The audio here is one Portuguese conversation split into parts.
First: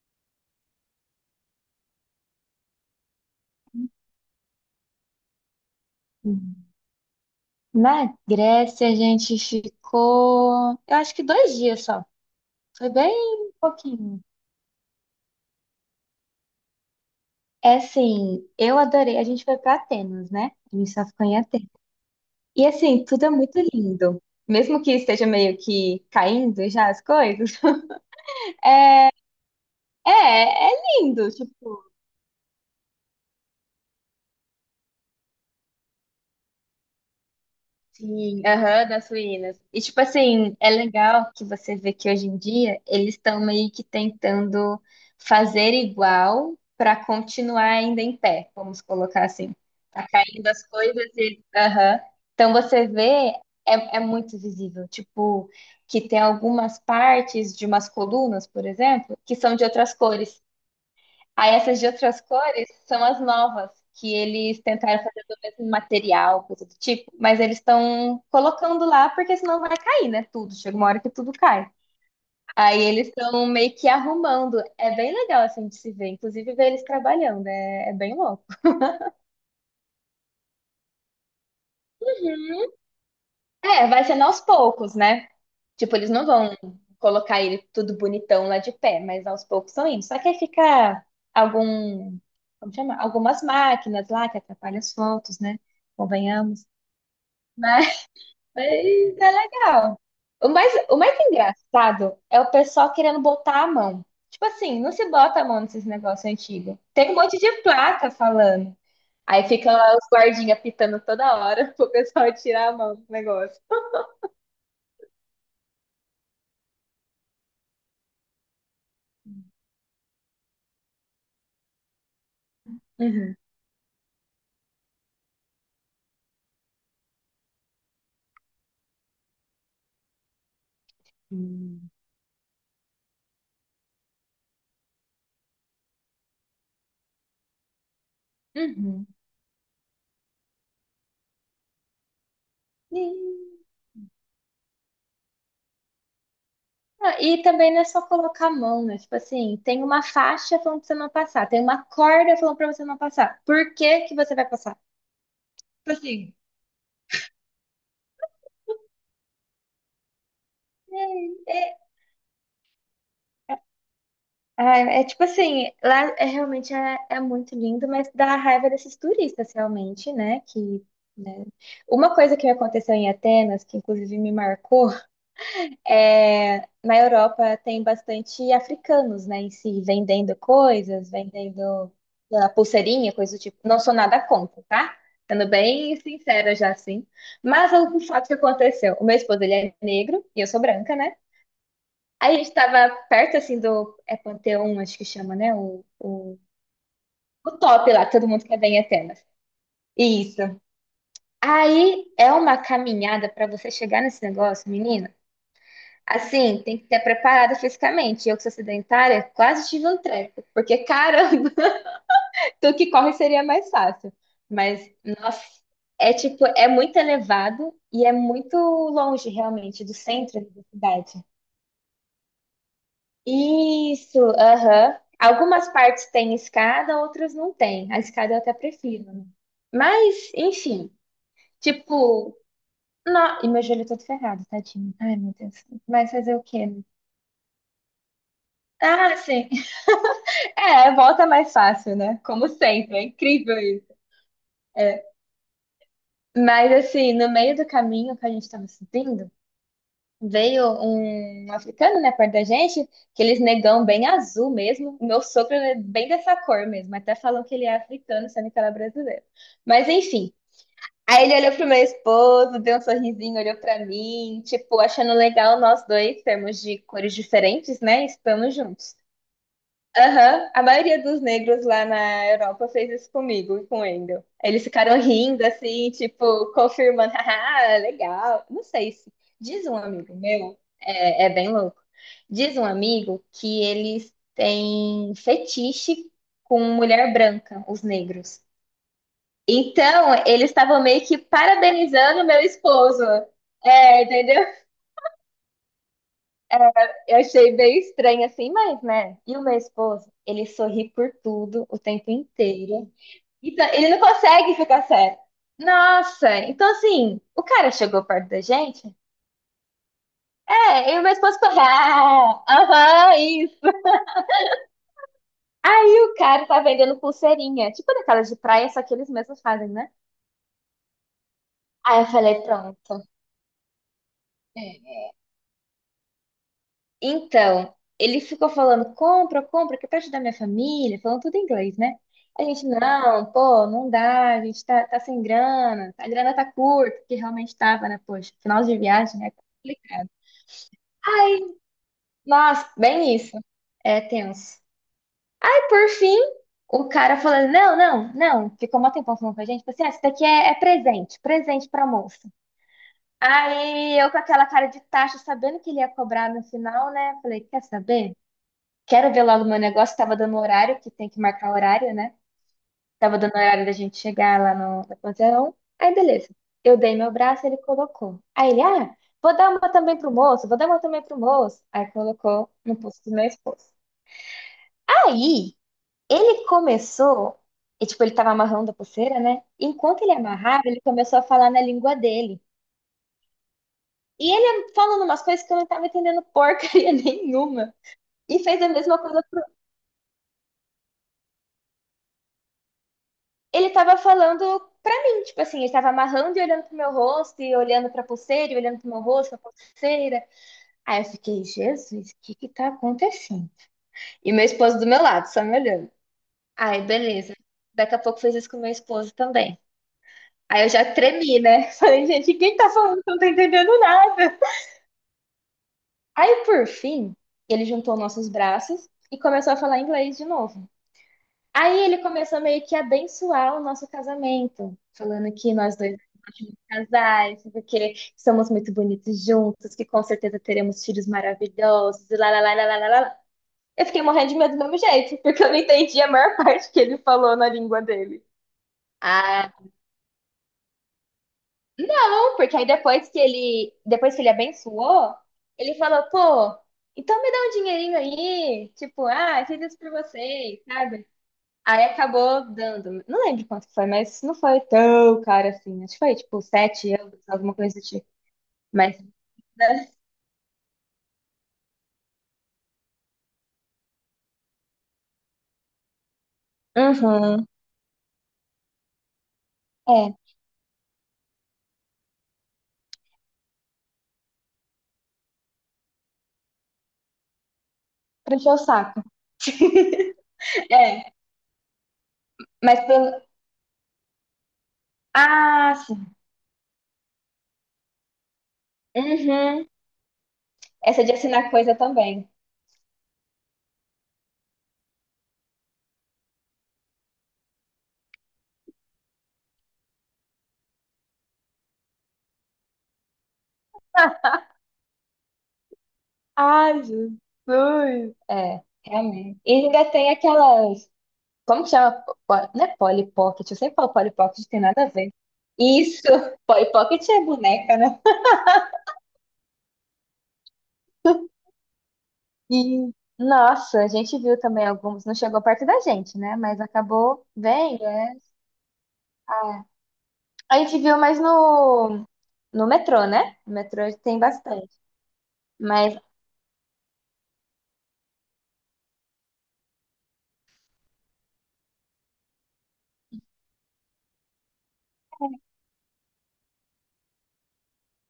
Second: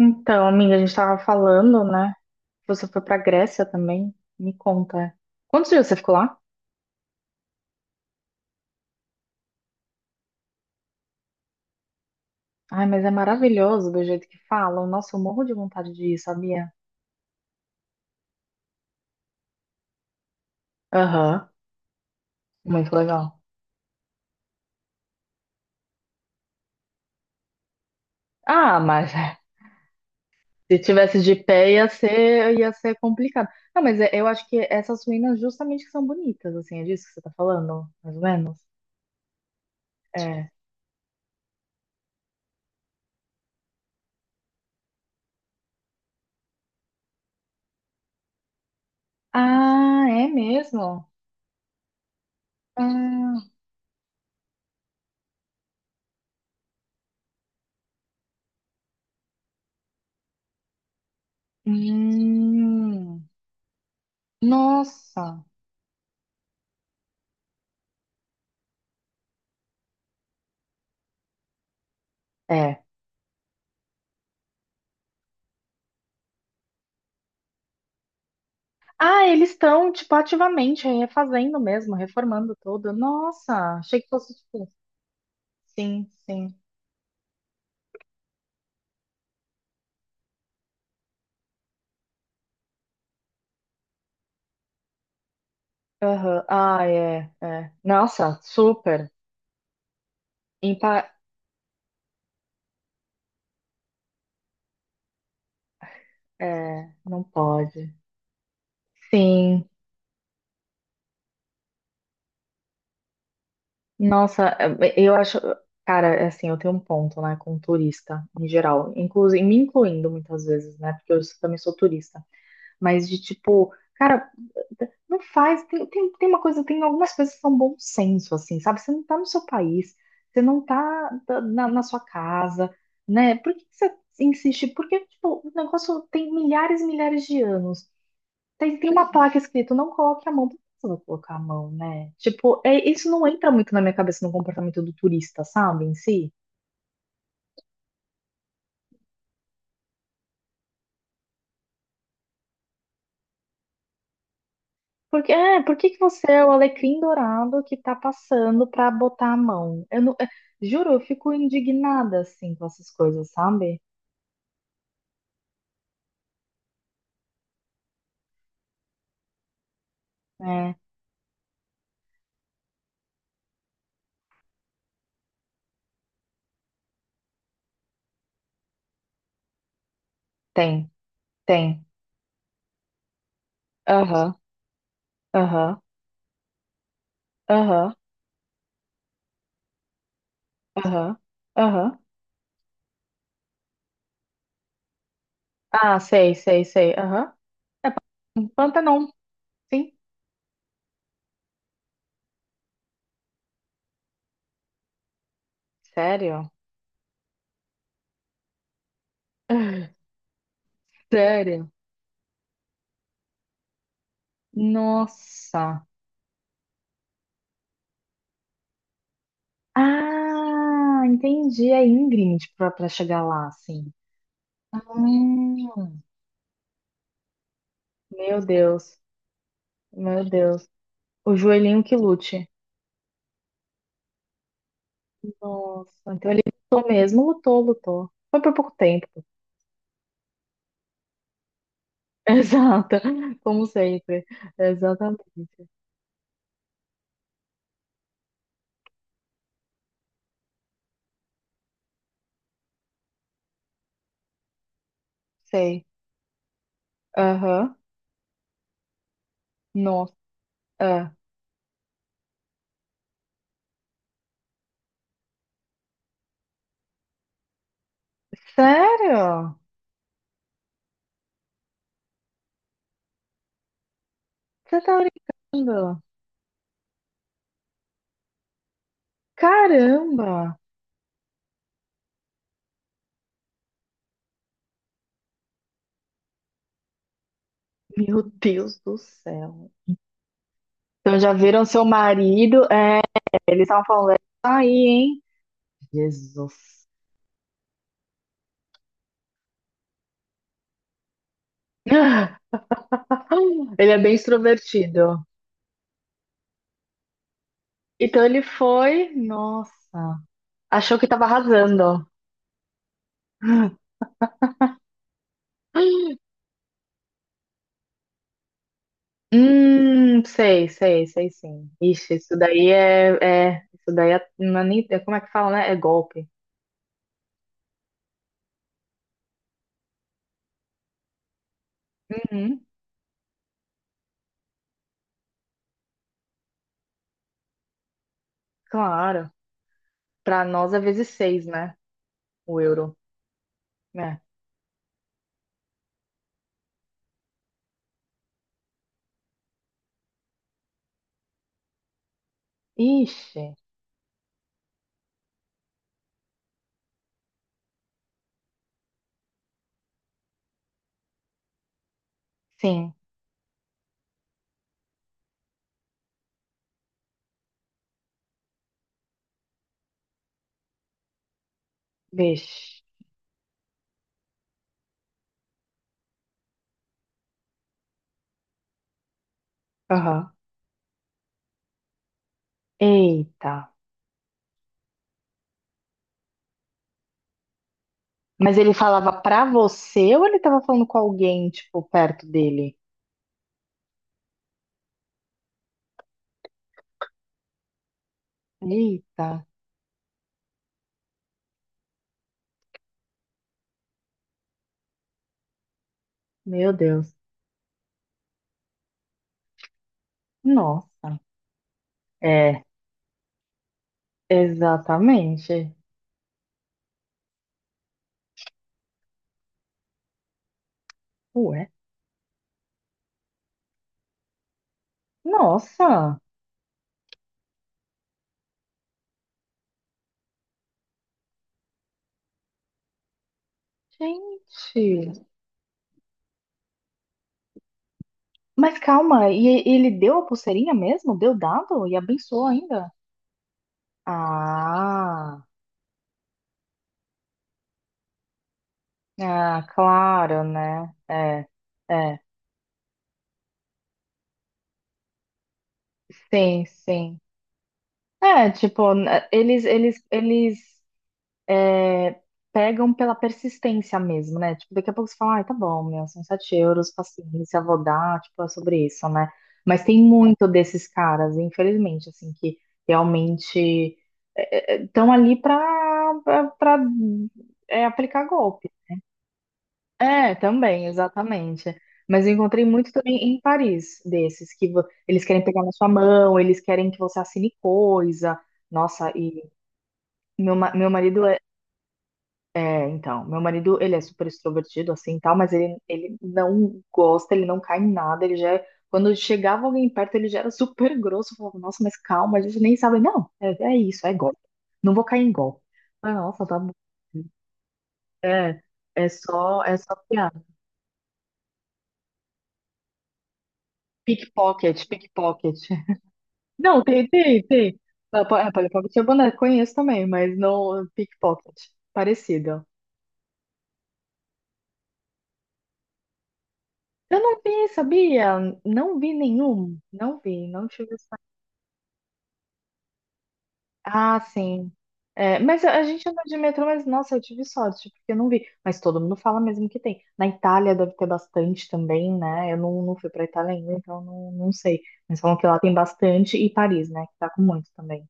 Então, amiga, a gente tava falando, né? Você foi pra Grécia também? Me conta. Quantos dias você ficou lá? Hum. Na Grécia a gente ficou, eu acho que 2 dias só. Ai, Foi mas é bem maravilhoso do pouquinho. jeito que falam. Nossa, eu morro de vontade de ir, sabia? É assim, eu adorei. A gente foi para Atenas, né? A gente só ficou em Aham, Atenas. E muito assim, tudo é legal. muito lindo. Mesmo que esteja meio que caindo já as coisas. Ah, mas É, é se tivesse lindo. de pé Tipo, ia ser complicado. Não, mas eu acho que essas ruínas justamente que são bonitas, assim, é disso que você tá falando, mais ou sim, menos? aham, das ruínas. E, tipo É. assim, é legal que você vê que hoje em dia eles estão meio que tentando fazer igual para continuar ainda em pé, vamos colocar assim. Ah, Tá é caindo as mesmo? coisas e. Aham. Então você vê, Ah, é muito visível. Tipo, que tem algumas partes de umas colunas, por exemplo, que são de outras cores. Aí essas de outras cores são as hum, novas, que eles tentaram fazer do nossa. mesmo material, coisa do tipo, mas eles estão colocando lá porque senão vai cair, né? Tudo. Chega uma hora que tudo cai. Aí É. eles estão meio que arrumando. É bem legal assim de se ver, inclusive ver eles trabalhando, é bem louco. Ah, eles estão, tipo, ativamente refazendo mesmo, reformando tudo. Nossa, É, achei vai que sendo fosse, aos tipo, poucos, né? Tipo, sim, eles não vão sim. colocar ele tudo bonitão lá de pé, mas aos poucos estão indo. Só que aí fica algum, como chama? Algumas máquinas lá que atrapalham as fotos, né? Aham. Convenhamos. Ah, é, é. Mas Nossa, mas super. é legal. O mais, Impa... o mais engraçado é o pessoal querendo botar a mão. Tipo assim, não se bota a mão nesses negócios antigos. É, Tem um não monte de pode. placa falando. Aí Sim. fica lá os guardinhas pitando toda hora pro pessoal tirar a mão do negócio. Nossa, eu acho... Cara, é assim, eu tenho um ponto, né, com turista, em geral. Inclusive, me incluindo muitas vezes, né, porque eu também sou turista, mas de Uhum. tipo, cara, não faz. Tem uma coisa, tem algumas coisas que são bom senso, assim, sabe? Você não tá no seu país, você não tá na Hum. sua casa, né? Por que que você insiste? Porque, tipo, o negócio tem milhares e milhares de anos. Tem Uhum. uma placa escrito, não coloque a mão. Por que você vai colocar a mão, né? Tipo, E, isso não entra muito na minha cabeça no comportamento do turista, sabe? Em si. e também não é só colocar a mão, né? Tipo assim, tem uma faixa falando pra você não passar, tem uma corda falando pra você não passar. Por que que você vai passar? Por que que Tipo você assim, é o alecrim dourado que tá passando pra botar a mão? Eu não, é, Juro, eu fico é indignada assim com essas coisas, sabe? ah, é tipo assim, lá é realmente é muito lindo, mas dá raiva desses turistas realmente, né? É, Que, né? Uma coisa que me aconteceu em Atenas, que inclusive me marcou, é na Europa tem bastante africanos, né, em si, vendendo tem, coisas, tem. vendendo sei lá, pulseirinha, coisa do tipo. Não sou nada Aham, contra, tá? Sendo aham, bem sincera já assim. Mas aham, o fato que aconteceu, o meu esposo ele é negro e eu sou branca, né? aham, aham. Aí a gente tava perto, assim, do... É Panteão, acho que chama, né? O, Ah, sei, o, sei, sei. Aham. o top lá, que todo mundo quer ver em Pantanon, Atenas. sim. Isso. Aí é uma caminhada pra você chegar nesse negócio, menina. Sério? Assim, tem que ter preparada fisicamente. Eu que sou sedentária, quase tive um treco. Porque, caramba, Sério? tu que corre seria mais fácil. Mas, nossa, Nossa. é tipo, é muito elevado e é muito longe, realmente, do centro da Ah, cidade. entendi. É íngreme tipo, pra chegar lá, assim. Isso, aham. Algumas Hum, partes têm escada, outras não têm. A escada eu meu até Deus, prefiro, né? meu Mas, Deus. enfim, O joelhinho que tipo, lute. não... e meu joelho todo ferrado, tadinho. Ai, meu Deus. Mas Nossa, então fazer ele o quê? Né? lutou mesmo, lutou, lutou. Foi por pouco tempo. Ah, sim. É, volta mais fácil, né? Como Exato, sempre, é incrível como isso. sempre. É. Exatamente. Mas assim, no meio do caminho que a gente tava subindo, veio um africano, né, perto da gente, que eles negão bem azul mesmo. O meu sogro é Sei. bem dessa cor mesmo. Até falam que ele Aham. é africano, sendo que ele é brasileiro. Mas Nossa. enfim. Ah, Aí ele olhou pro meu esposo, deu um sorrisinho, olhou pra mim, tipo, achando legal nós dois termos de cores diferentes, né? Estamos juntos. sério? Aham, a maioria dos negros lá na Europa fez isso comigo e com o Wendel. Eles Você tá ficaram rindo, assim, brincando? tipo, confirmando, ah, legal. Não sei se. Diz um amigo Caramba! meu, é bem louco. Diz um amigo que eles têm fetiche com mulher branca, os Meu negros. Deus do céu. Então, eles estavam meio Então que já viram seu parabenizando meu marido? É, esposo. eles estavam É, falando, "É isso entendeu? aí, hein?" Jesus. Eu achei bem estranho assim, mas, né? E o meu esposo, ele sorri por tudo o tempo inteiro. Então, ele Ele é não bem consegue ficar sério. extrovertido. Nossa, então assim, o cara chegou Então perto da ele gente? foi, nossa, É, eu e achou o que meu tava esposo falou, arrasando. ah, aham, isso. Aí o cara tá vendendo pulseirinha, tipo daquelas de praia, só que eles mesmos fazem, né? Sei, sei, sei sim. Aí eu Ixi, isso falei, daí pronto. é, é, isso daí é, não é nem, É. Como é que fala, né? É golpe. Então, ele ficou falando, compra, compra, que é pra ajudar minha família, falando tudo em inglês, né? A Uhum, gente, não, pô, não dá, a gente tá sem grana, a grana tá curta, que realmente tava, né? Poxa, final de viagem, né? claro. Complicado. Pra nós é vezes seis, né? O Nossa, euro, bem isso. É né? tenso. E por fim, o cara falando, não, não, não. Ficou um tempão falando com a gente. Falou assim, ah, isso daqui é presente, presente pra moça. Ixi, Aí, eu com aquela cara de tacho, sabendo que ele ia cobrar no final, né? Falei, quer saber? Quero ver logo o meu negócio. Tava dando horário, que tem que marcar horário, né? sim, Tava dando horário da gente chegar lá no Panteão. Aí, beleza. Eu dei meu braço, ele colocou. Aí ele, ah, vou dar uma também pro moço, vou dar uma também pro moço. Aí colocou no vixe. pulso do meu esposo. Aí, ele começou, e tipo, ele tava amarrando a pulseira, né? Enquanto ele Aham. amarrava, ele começou a falar na língua dele. Eita. E ele falando umas coisas que eu não tava entendendo porcaria nenhuma. E Mas fez a ele mesma falava coisa pro... pra você ou ele tava falando com alguém, tipo, perto dele? Ele tava falando pra mim, tipo assim, ele tava amarrando e olhando pro meu rosto, e olhando pra pulseira, e olhando pro meu Eita, rosto, pra pulseira. Aí eu fiquei, Jesus, o que que tá acontecendo? E meu esposo do meu lado, só me olhando. meu Aí, Deus. beleza. Daqui a pouco fez isso com meu esposo também. Aí eu já Nossa. tremi, né? Falei, gente, quem É, tá falando que eu não tá entendendo nada? exatamente. Aí, por fim, ele juntou nossos braços e começou a falar inglês de novo. Ué, Aí ele começou meio que a abençoar o nosso casamento, falando que nós dois nossa. somos ótimos casais, porque somos muito bonitos juntos, que com certeza teremos filhos maravilhosos, e lá, lá, lá, lá, lá, lá, lá. Eu fiquei morrendo de medo do mesmo jeito, Gente. porque eu não entendi a maior parte que ele falou na língua dele. Mas calma, ele deu a pulseirinha mesmo? Deu dado? E Não, abençoou porque aí ainda? depois que ele abençoou, Ah, ele falou, pô, então me dá um dinheirinho aí, tipo, ah, fiz ah, isso pra claro, vocês, né? sabe? É, Aí é. acabou dando, não lembro quanto que foi, mas não foi tão caro assim, acho que foi tipo Sim, 7 euros, sim. alguma coisa do tipo. É, tipo, Mas, n- eles, né? eles, eles pegam pela persistência mesmo, né? Tipo, daqui a pouco você fala, ai, tá bom, meu, são 7 euros, Uhum, paciência, vou dar, tipo, é sobre isso, né? Mas tem é, muito desses caras, infelizmente, assim, que realmente estão ali pra, pra, aplicar pra encher o golpe. saco. É, também, É, exatamente. Mas eu encontrei mas muito pelo, também em Paris, desses, que eles querem pegar na ah, sua sim, mão, eles querem que você assine coisa. Nossa, e uhum, meu, ma- meu essa de marido é, assinar coisa também. é, então, meu marido, ele é super extrovertido, assim, tal, mas ele não gosta, ele não cai em nada, ele já, quando chegava alguém perto, ele já era super grosso, eu falava, nossa, mas calma, a gente nem sabe, não, é isso, é golpe, não vou cair em golpe. Eu falei, nossa, tá bom, Ai, Jesus. É, é, é realmente. E só, é ainda só tem piada. aquelas como que chama? Po- não é Polly Pocket? Eu sempre falo Polly Pocket, tem nada a Pickpocket, ver. pickpocket. Isso! Polly Não, Pocket tem, é tem, boneca, tem. né? Ah, Polly Pocket é boneco, conheço também, mas não pickpocket. Parecido. E, nossa, a gente viu também alguns. Não chegou perto da gente, né? Mas Eu acabou não vi, bem, né? sabia? Não vi Ah, nenhum. Não vi, a não gente tive viu mais sorte. no metrô, né? No metrô tem Ah, bastante. sim. É, mas a Mas gente anda de metrô, mas nossa, eu tive sorte, porque eu não vi. Mas todo mundo fala mesmo que tem. Na Itália deve ter bastante também, né? Eu não, não fui pra Itália ainda, então não, não sei. Mas falam que lá tem bastante, e Paris, né? Que tá com muito também.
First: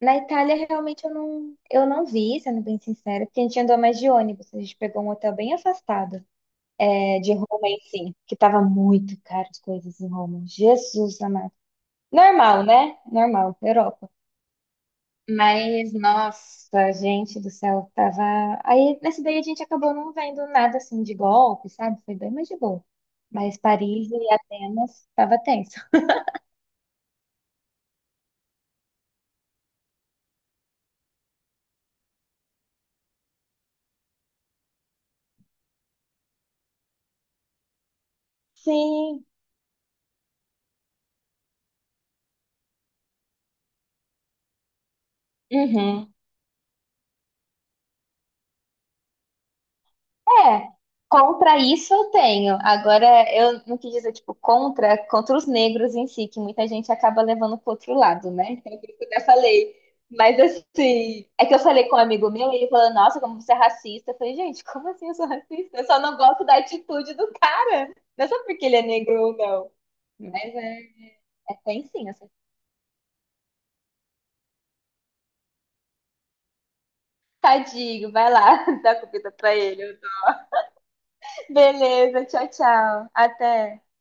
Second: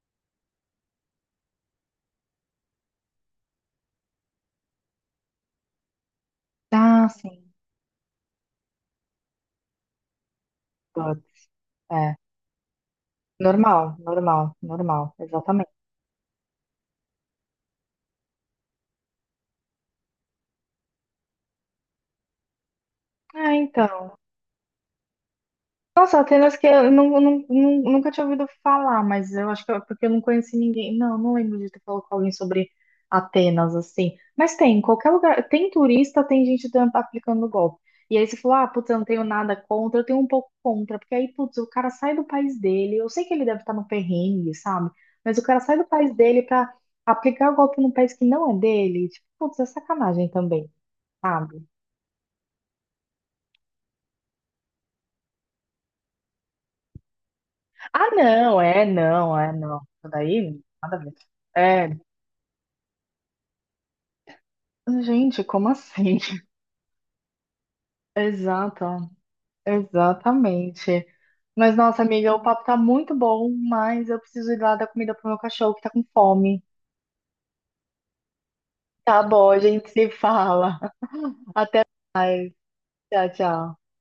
na Itália, realmente, eu não vi, sendo bem sincera, porque a gente andou mais de ônibus. A gente pegou um hotel bem afastado, Ah, é, de sim. Roma em si, que tava muito caro as coisas em Roma. Jesus Putz, amado. é. Normal, né? Normal, Normal, Europa. normal, normal. Exatamente. Mas, nossa, gente do céu, tava. Aí, nesse daí, a gente acabou não vendo nada assim de golpe, sabe? Foi bem mais de boa. Ah, Mas então. Paris e Atenas tava tenso. Nossa, Atenas que eu não, não- não- nunca tinha ouvido falar, mas eu acho que é porque eu não conheci ninguém. Não, não lembro de ter falado com alguém sobre Atenas, assim. Mas tem, em qualquer lugar. Tem turista, tem gente aplicando golpe. E aí você falou, ah, putz, eu não tenho Sim. nada contra, eu tenho um pouco contra, porque aí, putz, o cara sai do país dele. Eu sei que ele deve estar no perrengue, sabe? Mas o cara sai do Uhum. país dele pra aplicar o golpe num país que não é dele. Tipo, putz, é sacanagem também, É, sabe? contra isso eu tenho. Agora, eu não quis dizer, tipo, contra os negros em si, que muita gente acaba levando pro outro Ah, lado, né? não, Então, é, por isso que eu até não, é, não. falei. Isso Mas, daí, nada a ver. assim, é que eu falei com É, um amigo meu e ele falou, nossa, como você é racista. Eu falei, gente, como assim eu sou gente, como racista? Eu só não assim? gosto da atitude do cara. Não é só porque ele é Exato, negro ou não. Mas é, exatamente. é Mas, tem nossa, sim, assim. amiga, o papo tá muito bom, mas eu preciso ir lá dar comida pro meu cachorro que tá com fome. Tadinho, vai lá, dá Tá comida bom, pra a gente ele. se fala. Até, Beleza, tchau, tchau. tchau, tchau. Até.